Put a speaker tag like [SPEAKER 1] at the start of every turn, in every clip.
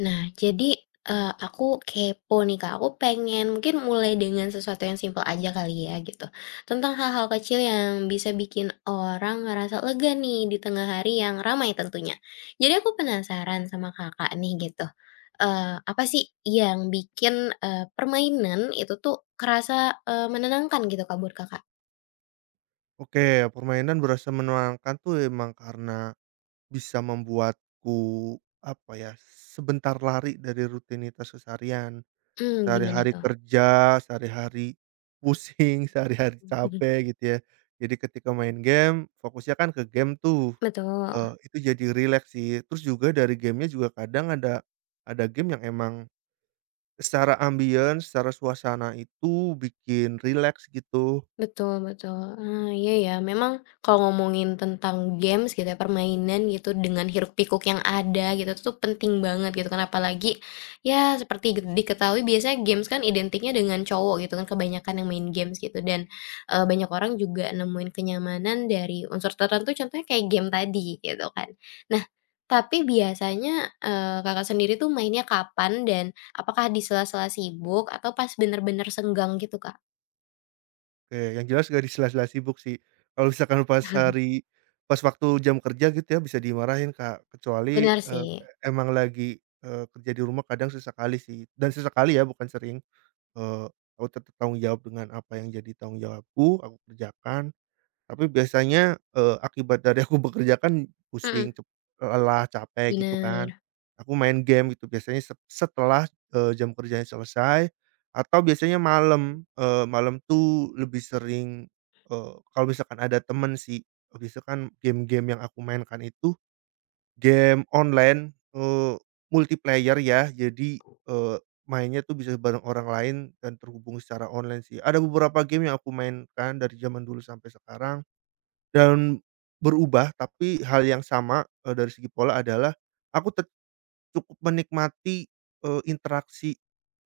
[SPEAKER 1] Nah, jadi, aku kepo nih, Kak, aku pengen mungkin mulai dengan sesuatu yang simpel aja kali ya gitu, tentang hal-hal kecil yang bisa bikin orang ngerasa lega nih di tengah hari yang ramai tentunya. Jadi aku penasaran sama Kakak nih gitu, apa sih yang bikin, permainan itu tuh kerasa, menenangkan gitu, Kak, buat Kakak?
[SPEAKER 2] Oke, permainan berasa menenangkan tuh emang karena bisa membuatku, apa ya, sebentar lari dari rutinitas keseharian.
[SPEAKER 1] Mmm, gimana
[SPEAKER 2] Sehari-hari
[SPEAKER 1] tuh?
[SPEAKER 2] kerja, sehari-hari pusing, sehari-hari capek gitu ya. Jadi ketika main game, fokusnya kan ke game tuh,
[SPEAKER 1] Betul.
[SPEAKER 2] itu jadi rileks sih. Terus juga dari gamenya juga kadang ada game yang emang secara ambience, secara suasana itu bikin rileks gitu.
[SPEAKER 1] Betul betul. Ah, iya ya, memang kalau ngomongin tentang games gitu ya, permainan gitu dengan hiruk-pikuk yang ada gitu itu tuh penting banget gitu kan, apalagi ya seperti diketahui biasanya games kan identiknya dengan cowok gitu kan, kebanyakan yang main games gitu dan banyak orang juga nemuin kenyamanan dari unsur tertentu contohnya kayak game tadi gitu kan. Nah, tapi biasanya kakak sendiri tuh mainnya kapan dan apakah di sela-sela sibuk atau pas bener-bener senggang gitu, Kak?
[SPEAKER 2] Oke, yang jelas nggak di sela-sela sibuk sih. Kalau misalkan pas waktu jam kerja gitu ya, bisa dimarahin, Kak. Kecuali,
[SPEAKER 1] Benar sih.
[SPEAKER 2] emang lagi, kerja di rumah kadang sesekali sih, dan sesekali ya, bukan sering. Eee, aku tetap tanggung jawab dengan apa yang jadi tanggung jawabku, aku kerjakan. Tapi biasanya, akibat dari aku bekerja kan
[SPEAKER 1] Mhm,
[SPEAKER 2] pusing, lelah, capek gitu kan.
[SPEAKER 1] bener.
[SPEAKER 2] Aku main game gitu biasanya setelah, jam kerjanya selesai atau biasanya malam tuh lebih sering, kalau misalkan ada temen sih, biasa kan game-game yang aku mainkan itu game online, multiplayer ya. Jadi, eee, mainnya tuh bisa bareng orang lain dan terhubung secara online sih. Ada beberapa game yang aku mainkan dari zaman dulu sampai sekarang dan berubah, tapi hal yang sama, dari segi pola adalah aku tet cukup menikmati, interaksi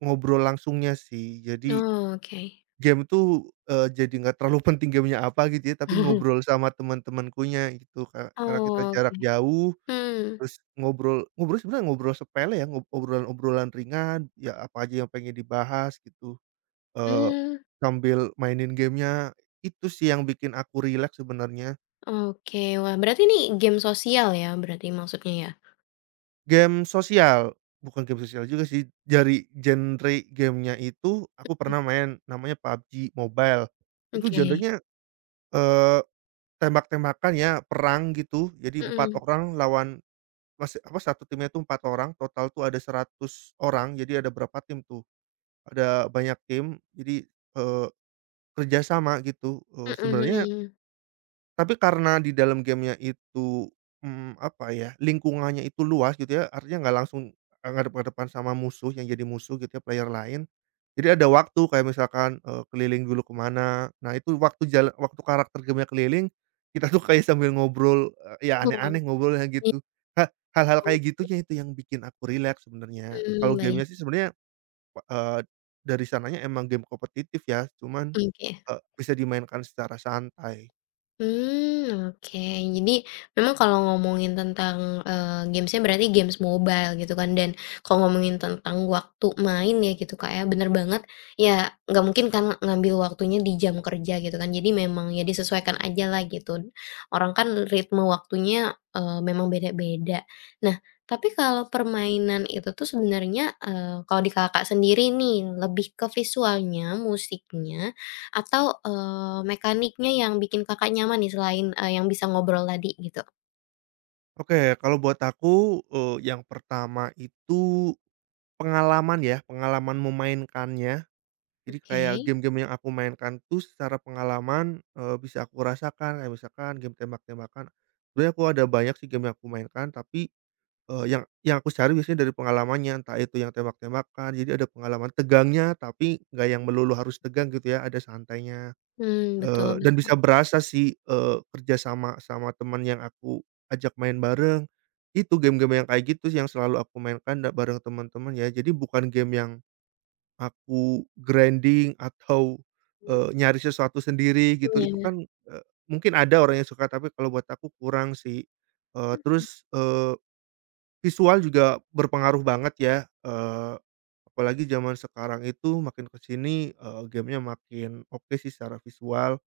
[SPEAKER 2] ngobrol langsungnya sih. Jadi
[SPEAKER 1] Oh, oke.
[SPEAKER 2] game tuh, jadi nggak terlalu penting gamenya apa gitu ya, tapi ngobrol sama teman-temankunya gitu, Kak. Karena kita
[SPEAKER 1] Oh,
[SPEAKER 2] jarak
[SPEAKER 1] oke.
[SPEAKER 2] jauh,
[SPEAKER 1] Hmm,
[SPEAKER 2] terus ngobrol ngobrol sebenarnya ngobrol sepele ya, obrolan-obrolan ringan, ya apa aja yang pengen dibahas gitu, eee,
[SPEAKER 1] hmm,
[SPEAKER 2] sambil mainin gamenya. Itu sih yang bikin aku rileks sebenarnya.
[SPEAKER 1] oke. Wah, berarti ini game sosial ya berarti maksudnya ya?
[SPEAKER 2] Game sosial, bukan game sosial juga sih, dari genre gamenya itu aku
[SPEAKER 1] Mmm,
[SPEAKER 2] pernah main namanya PUBG Mobile. Itu
[SPEAKER 1] oke.
[SPEAKER 2] genrenya, eee, tembak-tembakan ya, perang gitu. Jadi 4
[SPEAKER 1] Mhm,
[SPEAKER 2] orang lawan masih apa, satu timnya itu 4 orang, total tuh ada 100 orang, jadi ada berapa tim tuh, ada banyak tim, jadi, eee, kerja gitu,
[SPEAKER 1] mhm,
[SPEAKER 2] sebenarnya
[SPEAKER 1] mhm.
[SPEAKER 2] tapi karena di dalam game-nya itu, apa ya, lingkungannya itu luas gitu ya, artinya nggak langsung, ngadep-ngadepan sama musuh yang jadi musuh gitu ya, player lain. Jadi ada waktu kayak misalkan, keliling dulu kemana. Nah itu waktu karakter game-nya keliling, kita tuh kayak sambil ngobrol, ya
[SPEAKER 1] Betul,
[SPEAKER 2] aneh-aneh ngobrolnya
[SPEAKER 1] iya.
[SPEAKER 2] gitu. Ha hal-hal kayak gitunya itu yang bikin aku rileks sebenarnya. Kalau
[SPEAKER 1] Mmm, baik,
[SPEAKER 2] game-nya sih sebenarnya, eee, dari sananya emang game kompetitif ya, cuman,
[SPEAKER 1] oke.
[SPEAKER 2] bisa dimainkan secara santai.
[SPEAKER 1] Hmm, oke. Jadi memang kalau ngomongin tentang, games berarti games mobile gitu kan dan kalau ngomongin tentang waktu main ya gitu, Kak, ya, bener banget, ya nggak mungkin kan ngambil waktunya di jam kerja gitu kan. Jadi memang ya disesuaikan aja lah gitu. Orang kan ritme waktunya, memang beda-beda. Nah, tapi kalau permainan itu tuh sebenarnya, kalau di Kakak sendiri nih lebih ke visualnya, musiknya, atau, mekaniknya yang bikin Kakak nyaman nih selain, yang bisa ngobrol tadi gitu?
[SPEAKER 2] Oke, kalau buat aku, yang pertama itu pengalaman ya, pengalaman memainkannya. Jadi
[SPEAKER 1] Oke.
[SPEAKER 2] kayak game-game yang aku mainkan tuh secara pengalaman, bisa aku rasakan, kayak misalkan game tembak-tembakan. Sebenarnya aku ada banyak sih game yang aku mainkan, tapi, yang aku cari biasanya dari pengalamannya, entah itu yang tembak-tembakan, jadi ada pengalaman tegangnya, tapi nggak yang melulu harus tegang gitu ya, ada santainya.
[SPEAKER 1] Hmm, betul
[SPEAKER 2] Dan
[SPEAKER 1] betul.
[SPEAKER 2] bisa berasa sih, kerja sama sama teman yang aku ajak main bareng, itu game-game yang kayak gitu sih yang selalu aku mainkan da bareng teman-teman ya. Jadi bukan game yang aku grinding atau, nyari sesuatu sendiri gitu, itu
[SPEAKER 1] Iya,
[SPEAKER 2] kan, mungkin ada orang yang suka tapi kalau buat aku kurang sih. Eee, terus, eee, visual juga berpengaruh banget ya, eee, apalagi zaman sekarang itu makin ke sini, gamenya makin oke sih secara visual.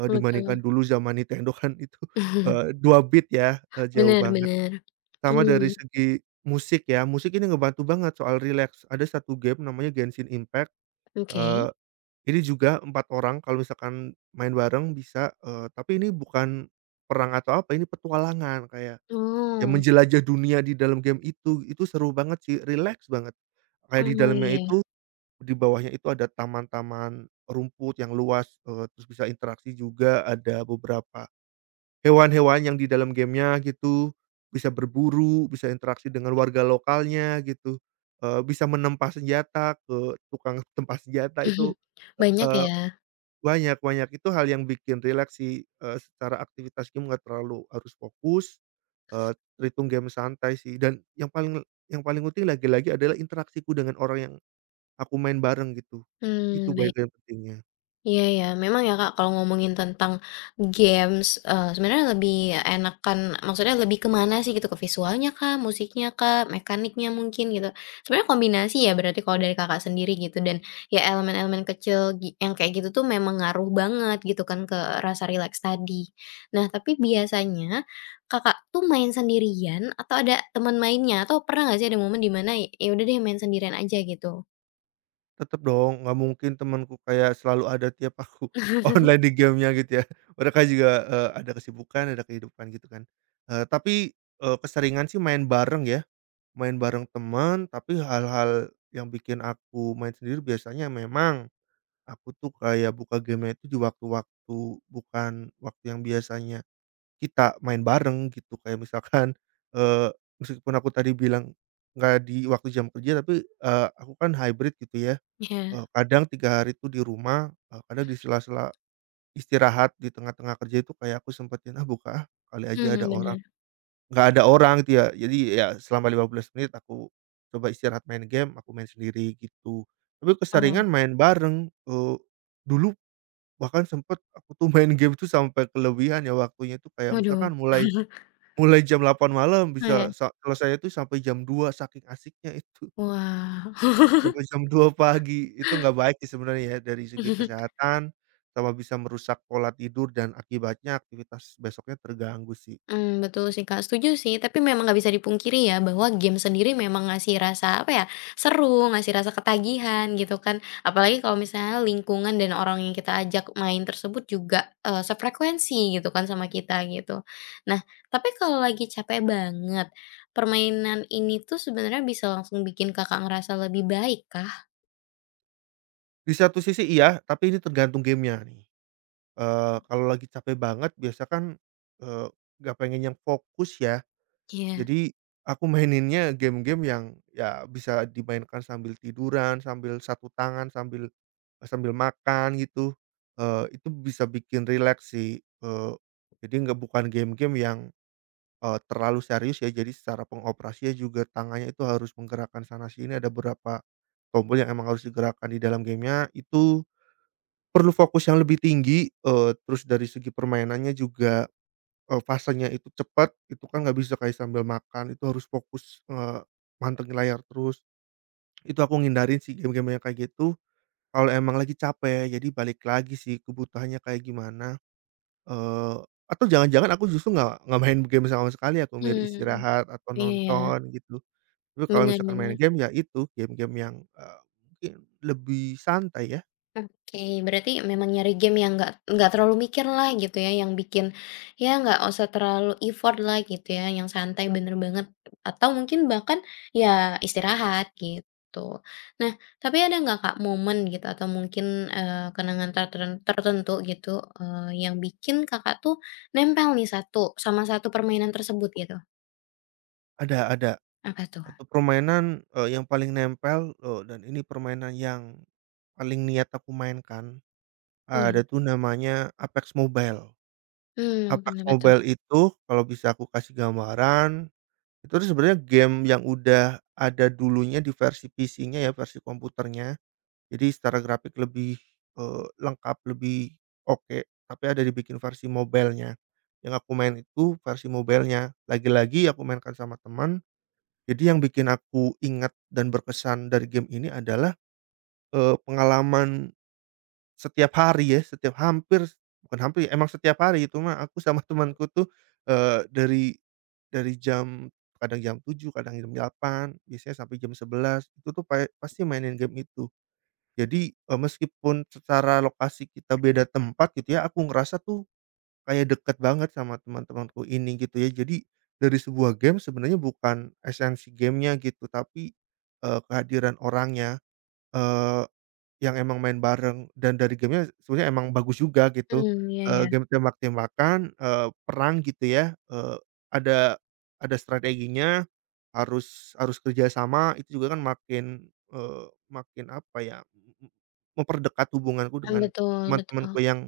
[SPEAKER 2] Dibandingkan
[SPEAKER 1] betul.
[SPEAKER 2] dulu zaman Nintendo kan itu, 2 bit ya, jauh
[SPEAKER 1] Bener
[SPEAKER 2] banget.
[SPEAKER 1] bener.
[SPEAKER 2] Sama dari
[SPEAKER 1] Mmm,
[SPEAKER 2] segi musik ya, musik ini ngebantu banget soal rileks. Ada satu game namanya Genshin Impact,
[SPEAKER 1] oke.
[SPEAKER 2] eee, ini juga 4 orang kalau misalkan main bareng bisa, tapi ini bukan perang atau apa, ini petualangan kayak ya
[SPEAKER 1] Oh.
[SPEAKER 2] menjelajah dunia di dalam game itu seru banget sih, rileks banget. Kayak di
[SPEAKER 1] Oh,
[SPEAKER 2] dalamnya itu,
[SPEAKER 1] iya.
[SPEAKER 2] di bawahnya itu ada taman-taman rumput yang luas, terus bisa interaksi juga, ada beberapa hewan-hewan yang di dalam gamenya gitu, bisa berburu, bisa interaksi dengan warga lokalnya gitu, bisa menempah senjata ke tukang tempah senjata itu,
[SPEAKER 1] Banyak
[SPEAKER 2] eee,
[SPEAKER 1] ya?
[SPEAKER 2] banyak banyak. Itu hal yang bikin rileks sih, secara aktivitas game nggak terlalu harus fokus, eee, terhitung game santai sih dan yang paling penting lagi-lagi adalah interaksiku dengan orang yang aku main bareng gitu, itu
[SPEAKER 1] Hmm, baik.
[SPEAKER 2] bagian pentingnya.
[SPEAKER 1] Iya ya, memang ya Kak, kalau ngomongin tentang games, sebenarnya lebih enakan maksudnya lebih kemana sih gitu, ke visualnya kah, musiknya kah, mekaniknya mungkin gitu? Sebenarnya kombinasi ya berarti kalau dari Kakak sendiri gitu dan ya elemen-elemen kecil yang kayak gitu tuh memang ngaruh banget gitu kan ke rasa relax tadi. Nah, tapi biasanya Kakak tuh main sendirian atau ada teman mainnya? Atau pernah nggak sih ada momen dimana ya udah deh main sendirian aja gitu?
[SPEAKER 2] Tetep dong, nggak mungkin temanku kayak selalu ada tiap aku online di gamenya gitu ya. Mereka juga, ada kesibukan, ada kehidupan gitu kan. Keseringan sih main bareng ya, main bareng teman tapi hal-hal yang bikin aku main sendiri biasanya memang aku tuh kayak buka game itu di waktu-waktu bukan waktu yang biasanya kita main bareng gitu. Kayak misalkan, eee, meskipun aku tadi bilang nggak di waktu jam kerja, tapi, aku kan hybrid gitu ya.
[SPEAKER 1] Iya,
[SPEAKER 2] Kadang 3 hari itu di rumah, kadang di sela-sela istirahat di tengah-tengah kerja itu kayak aku sempetin, "Ah, buka ah, kali aja
[SPEAKER 1] mmm,
[SPEAKER 2] ada orang."
[SPEAKER 1] bener.
[SPEAKER 2] Nggak ada orang gitu ya, jadi ya selama 15 menit aku coba istirahat main game, aku main sendiri gitu. Tapi
[SPEAKER 1] Oh,
[SPEAKER 2] keseringan main bareng, dulu bahkan sempet aku tuh main game tuh sampai kelebihan ya waktunya itu kayak
[SPEAKER 1] waduh,
[SPEAKER 2] misalkan mulai mulai jam 8 malam
[SPEAKER 1] oh ya.
[SPEAKER 2] bisa sa selesainya tuh sampai jam 2 saking asiknya itu.
[SPEAKER 1] Wah.
[SPEAKER 2] Sampai jam 2 pagi, itu nggak baik sih sebenarnya ya, dari segi kesehatan, sama bisa merusak pola tidur dan akibatnya aktivitas besoknya terganggu sih.
[SPEAKER 1] Mmm, betul sih, Kak, setuju sih, tapi memang nggak bisa dipungkiri ya bahwa game sendiri memang ngasih rasa, apa ya, seru, ngasih rasa ketagihan gitu kan. Apalagi kalau misalnya lingkungan dan orang yang kita ajak main tersebut juga, sefrekuensi gitu kan sama kita gitu. Nah, tapi kalau lagi capek banget, permainan ini tuh sebenarnya bisa langsung bikin Kakak ngerasa lebih baik kah?
[SPEAKER 2] Di satu sisi iya, tapi ini tergantung gamenya nih. Kalau lagi capek banget biasa kan, eee, nggak pengen yang fokus ya,
[SPEAKER 1] Iya.
[SPEAKER 2] jadi aku maininnya game-game yang ya bisa dimainkan sambil tiduran, sambil satu tangan, sambil sambil makan gitu, itu bisa bikin rileks sih, eee, jadi nggak bukan game-game yang terlalu serius ya, jadi secara pengoperasian juga tangannya itu harus menggerakkan sana sini, ada beberapa tombol yang emang harus digerakkan di dalam gamenya itu perlu fokus yang lebih tinggi, terus dari segi permainannya juga, fasenya itu cepat, itu kan nggak bisa kayak sambil makan, itu harus fokus, mantengin layar terus. Itu aku ngindarin sih game-game yang kayak gitu, kalau emang lagi capek, jadi balik lagi sih kebutuhannya kayak gimana. Eee, atau jangan-jangan aku justru nggak main game sama sekali aku mir
[SPEAKER 1] Mmm,
[SPEAKER 2] istirahat atau
[SPEAKER 1] iya,
[SPEAKER 2] nonton gitu. Tapi kalau misalkan main
[SPEAKER 1] benar-benar.
[SPEAKER 2] game ya itu, game-game yang, mungkin lebih santai ya.
[SPEAKER 1] Oke, berarti memang nyari game yang nggak terlalu mikir lah gitu ya, yang bikin ya nggak usah terlalu effort lah gitu ya, yang santai bener banget atau mungkin bahkan ya istirahat gitu. Nah, tapi ada nggak Kak momen gitu atau mungkin kenangan tertentu gitu yang bikin Kakak tuh nempel nih satu sama satu permainan tersebut gitu?
[SPEAKER 2] Ada
[SPEAKER 1] Apa tuh?
[SPEAKER 2] satu permainan, yang paling nempel, dan ini permainan yang paling niat aku mainkan,
[SPEAKER 1] Iya.
[SPEAKER 2] ada tuh namanya Apex Mobile.
[SPEAKER 1] Hmm,
[SPEAKER 2] Apex
[SPEAKER 1] kenapa tuh?
[SPEAKER 2] Mobile itu kalau bisa aku kasih gambaran, itu tuh sebenarnya game yang udah ada dulunya di versi PC-nya ya, versi komputernya. Jadi secara grafik lebih, lengkap, lebih oke, tapi ada dibikin versi mobile-nya. Yang aku main itu versi mobile-nya, lagi-lagi aku mainkan sama teman. Jadi yang bikin aku ingat dan berkesan dari game ini adalah, pengalaman setiap hari ya, setiap hampir bukan hampir ya, emang setiap hari itu mah aku sama temanku tuh, eee, dari dari jam kadang jam 7, kadang jam 8, biasanya sampai jam 11 itu tuh pasti mainin game itu. Jadi, meskipun secara lokasi kita beda tempat gitu ya, aku ngerasa tuh kayak deket banget sama teman-temanku ini gitu ya. Jadi dari sebuah game sebenarnya bukan esensi gamenya gitu, tapi, kehadiran orangnya, yang emang main bareng dan dari game-nya sebenarnya emang bagus juga gitu,
[SPEAKER 1] Hmm, iya ya.
[SPEAKER 2] game tembak-tembakan, perang gitu ya, eee, ada ada strateginya, harus harus kerja sama itu juga kan makin, makin apa ya, m m memperdekat hubunganku dengan
[SPEAKER 1] Betul, betul.
[SPEAKER 2] teman-temanku yang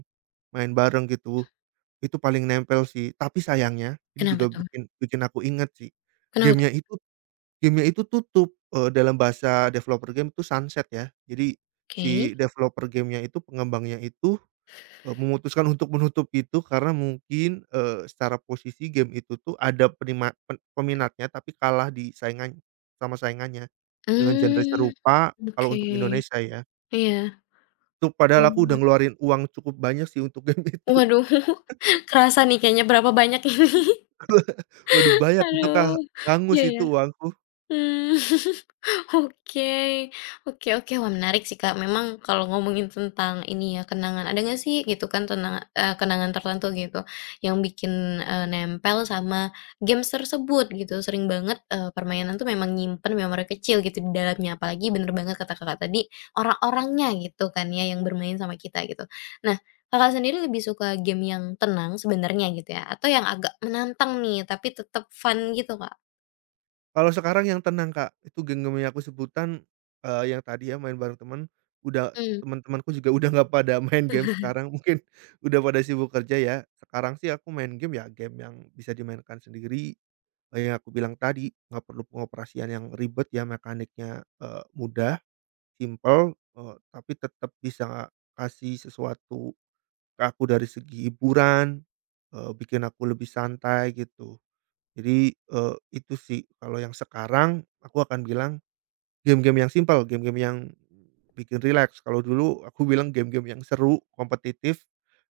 [SPEAKER 2] main bareng gitu, itu paling nempel sih. Tapi sayangnya ini
[SPEAKER 1] Kenapa
[SPEAKER 2] juga
[SPEAKER 1] tuh?
[SPEAKER 2] bikin bikin aku inget sih,
[SPEAKER 1] Kenapa tuh?
[SPEAKER 2] game-nya itu Gamenya itu tutup, dalam bahasa developer game itu sunset ya. Jadi
[SPEAKER 1] Oke.
[SPEAKER 2] si developer gamenya itu, pengembangnya itu, memutuskan untuk menutup itu karena mungkin, secara posisi game itu tuh ada penima pen peminatnya tapi kalah di saingan sama saingannya, dengan genre
[SPEAKER 1] Mmm,
[SPEAKER 2] serupa kalau
[SPEAKER 1] oke,
[SPEAKER 2] untuk Indonesia ya.
[SPEAKER 1] iya,
[SPEAKER 2] Itu padahal aku udah
[SPEAKER 1] oh,
[SPEAKER 2] ngeluarin uang cukup banyak sih untuk game itu.
[SPEAKER 1] waduh. Kerasa nih kayaknya berapa banyak ini.
[SPEAKER 2] Waduh banyak itu, Kak,
[SPEAKER 1] Aduh,
[SPEAKER 2] hangus
[SPEAKER 1] iya
[SPEAKER 2] itu
[SPEAKER 1] ya.
[SPEAKER 2] uangku.
[SPEAKER 1] Mmm, oke, oke, oke. Wah, menarik sih, Kak. Memang kalau ngomongin tentang ini ya, kenangan ada nggak sih gitu kan tenang kenangan tertentu gitu yang bikin, nempel sama games tersebut gitu. Sering banget, permainan tuh memang nyimpen memori kecil gitu di dalamnya, apalagi bener banget kata Kakak tadi, orang-orangnya gitu kan ya yang bermain sama kita gitu. Nah, Kakak sendiri lebih suka game yang tenang sebenarnya gitu ya, atau yang agak menantang nih tapi tetap fun gitu, Kak?
[SPEAKER 2] Kalau sekarang yang tenang, Kak, itu genggamnya aku sebutan, yang tadi ya main bareng temen, udah
[SPEAKER 1] Mmm.
[SPEAKER 2] teman-temanku juga udah nggak pada main game sekarang, mungkin udah pada sibuk kerja ya. Sekarang sih aku main game ya game yang bisa dimainkan sendiri, kayak yang aku bilang tadi, nggak perlu pengoperasian yang ribet ya, mekaniknya, mudah, simpel, tapi tetap bisa kasih sesuatu ke aku dari segi hiburan, bikin aku lebih santai gitu. Jadi, itu sih kalau yang sekarang aku akan bilang game-game yang simpel, game-game yang bikin rileks. Kalau dulu aku bilang game-game yang seru, kompetitif,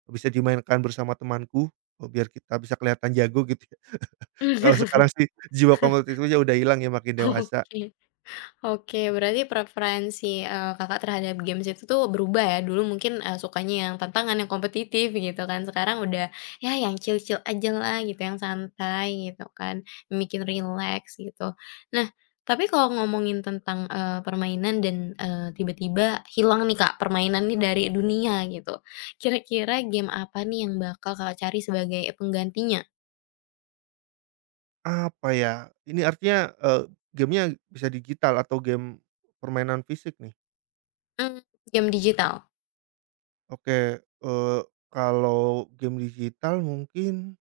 [SPEAKER 2] bisa dimainkan bersama temanku, biar kita bisa kelihatan jago gitu ya. Kalau sekarang sih jiwa kompetitifnya udah hilang ya makin dewasa.
[SPEAKER 1] Oke, oke, berarti preferensi, Kakak terhadap games itu tuh berubah ya, dulu mungkin, sukanya yang tantangan, yang kompetitif gitu kan, sekarang udah ya yang chill-chill aja lah gitu, yang santai gitu kan, yang bikin relax gitu. Nah, tapi kalau ngomongin tentang, permainan dan, tiba-tiba hilang nih Kak, permainan nih dari dunia gitu, kira-kira game apa nih yang bakal Kakak cari sebagai penggantinya?
[SPEAKER 2] Apa ya, ini artinya, gamenya bisa digital atau game permainan fisik nih?
[SPEAKER 1] Mmm, game digital?
[SPEAKER 2] Oke, kalau game digital mungkin.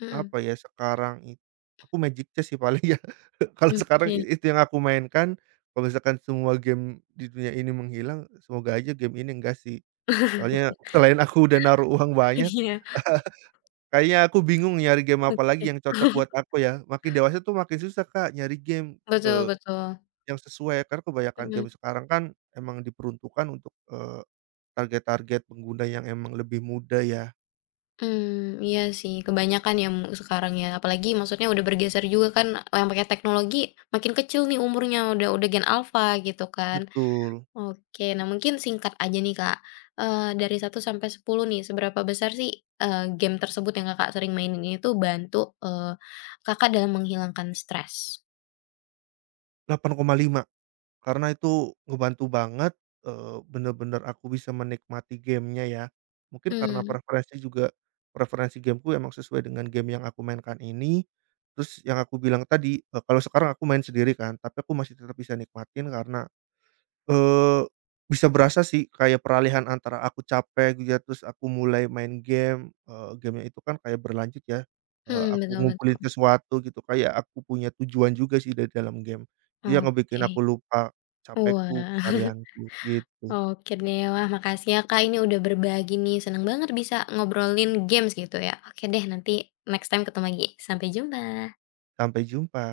[SPEAKER 1] Mhm,
[SPEAKER 2] Apa ya, sekarang itu aku Magic Chess sih paling ya. Kalau sekarang
[SPEAKER 1] oke.
[SPEAKER 2] itu yang aku mainkan, kalau misalkan semua game di dunia ini menghilang, semoga aja game ini enggak sih. Soalnya selain aku udah naruh uang banyak,
[SPEAKER 1] Iya.
[SPEAKER 2] kayaknya aku bingung nyari game apa
[SPEAKER 1] Oke.
[SPEAKER 2] lagi yang cocok buat aku ya. Makin dewasa tuh makin susah, Kak, nyari game,
[SPEAKER 1] Betul
[SPEAKER 2] eee,
[SPEAKER 1] betul.
[SPEAKER 2] yang sesuai. Karena kebanyakan game
[SPEAKER 1] Mhm.
[SPEAKER 2] sekarang kan emang diperuntukkan untuk, target-target pengguna yang emang lebih muda ya.
[SPEAKER 1] Mmm, iya sih, kebanyakan yang sekarang ya, apalagi maksudnya udah bergeser juga kan, yang pakai teknologi makin kecil nih umurnya, udah gen alpha gitu kan.
[SPEAKER 2] Betul,
[SPEAKER 1] Oke, nah mungkin singkat aja nih Kak, dari satu sampai 10 nih, seberapa besar sih, game tersebut yang Kakak sering mainin ini tuh bantu, eee, Kakak dalam menghilangkan stres?
[SPEAKER 2] 8,5. Karena itu ngebantu banget, bener-bener aku bisa menikmati game-nya ya. Mungkin karena
[SPEAKER 1] Hmm,
[SPEAKER 2] preferensi juga preferensi game-ku emang sesuai dengan game yang aku mainkan ini. Terus yang aku bilang tadi, kalau sekarang aku main sendiri kan, tapi aku masih tetap bisa nikmatin karena Eee, bisa berasa sih kayak peralihan antara aku capek gitu ya, terus aku mulai main game, game-nya itu kan kayak berlanjut ya,
[SPEAKER 1] mhm,
[SPEAKER 2] aku
[SPEAKER 1] betul
[SPEAKER 2] ngumpulin
[SPEAKER 1] betul.
[SPEAKER 2] sesuatu gitu, kayak aku punya tujuan juga sih dari dalam game. Itu yang ngebikin aku
[SPEAKER 1] Oke.
[SPEAKER 2] lupa capekku,
[SPEAKER 1] Wah.
[SPEAKER 2] keseharianku, gitu.
[SPEAKER 1] Oke deh, wah makasih ya Kak, ini udah berbagi nih, seneng banget bisa ngobrolin games gitu ya. Oke deh, nanti next time ketemu lagi. Sampai jumpa.
[SPEAKER 2] Sampai jumpa.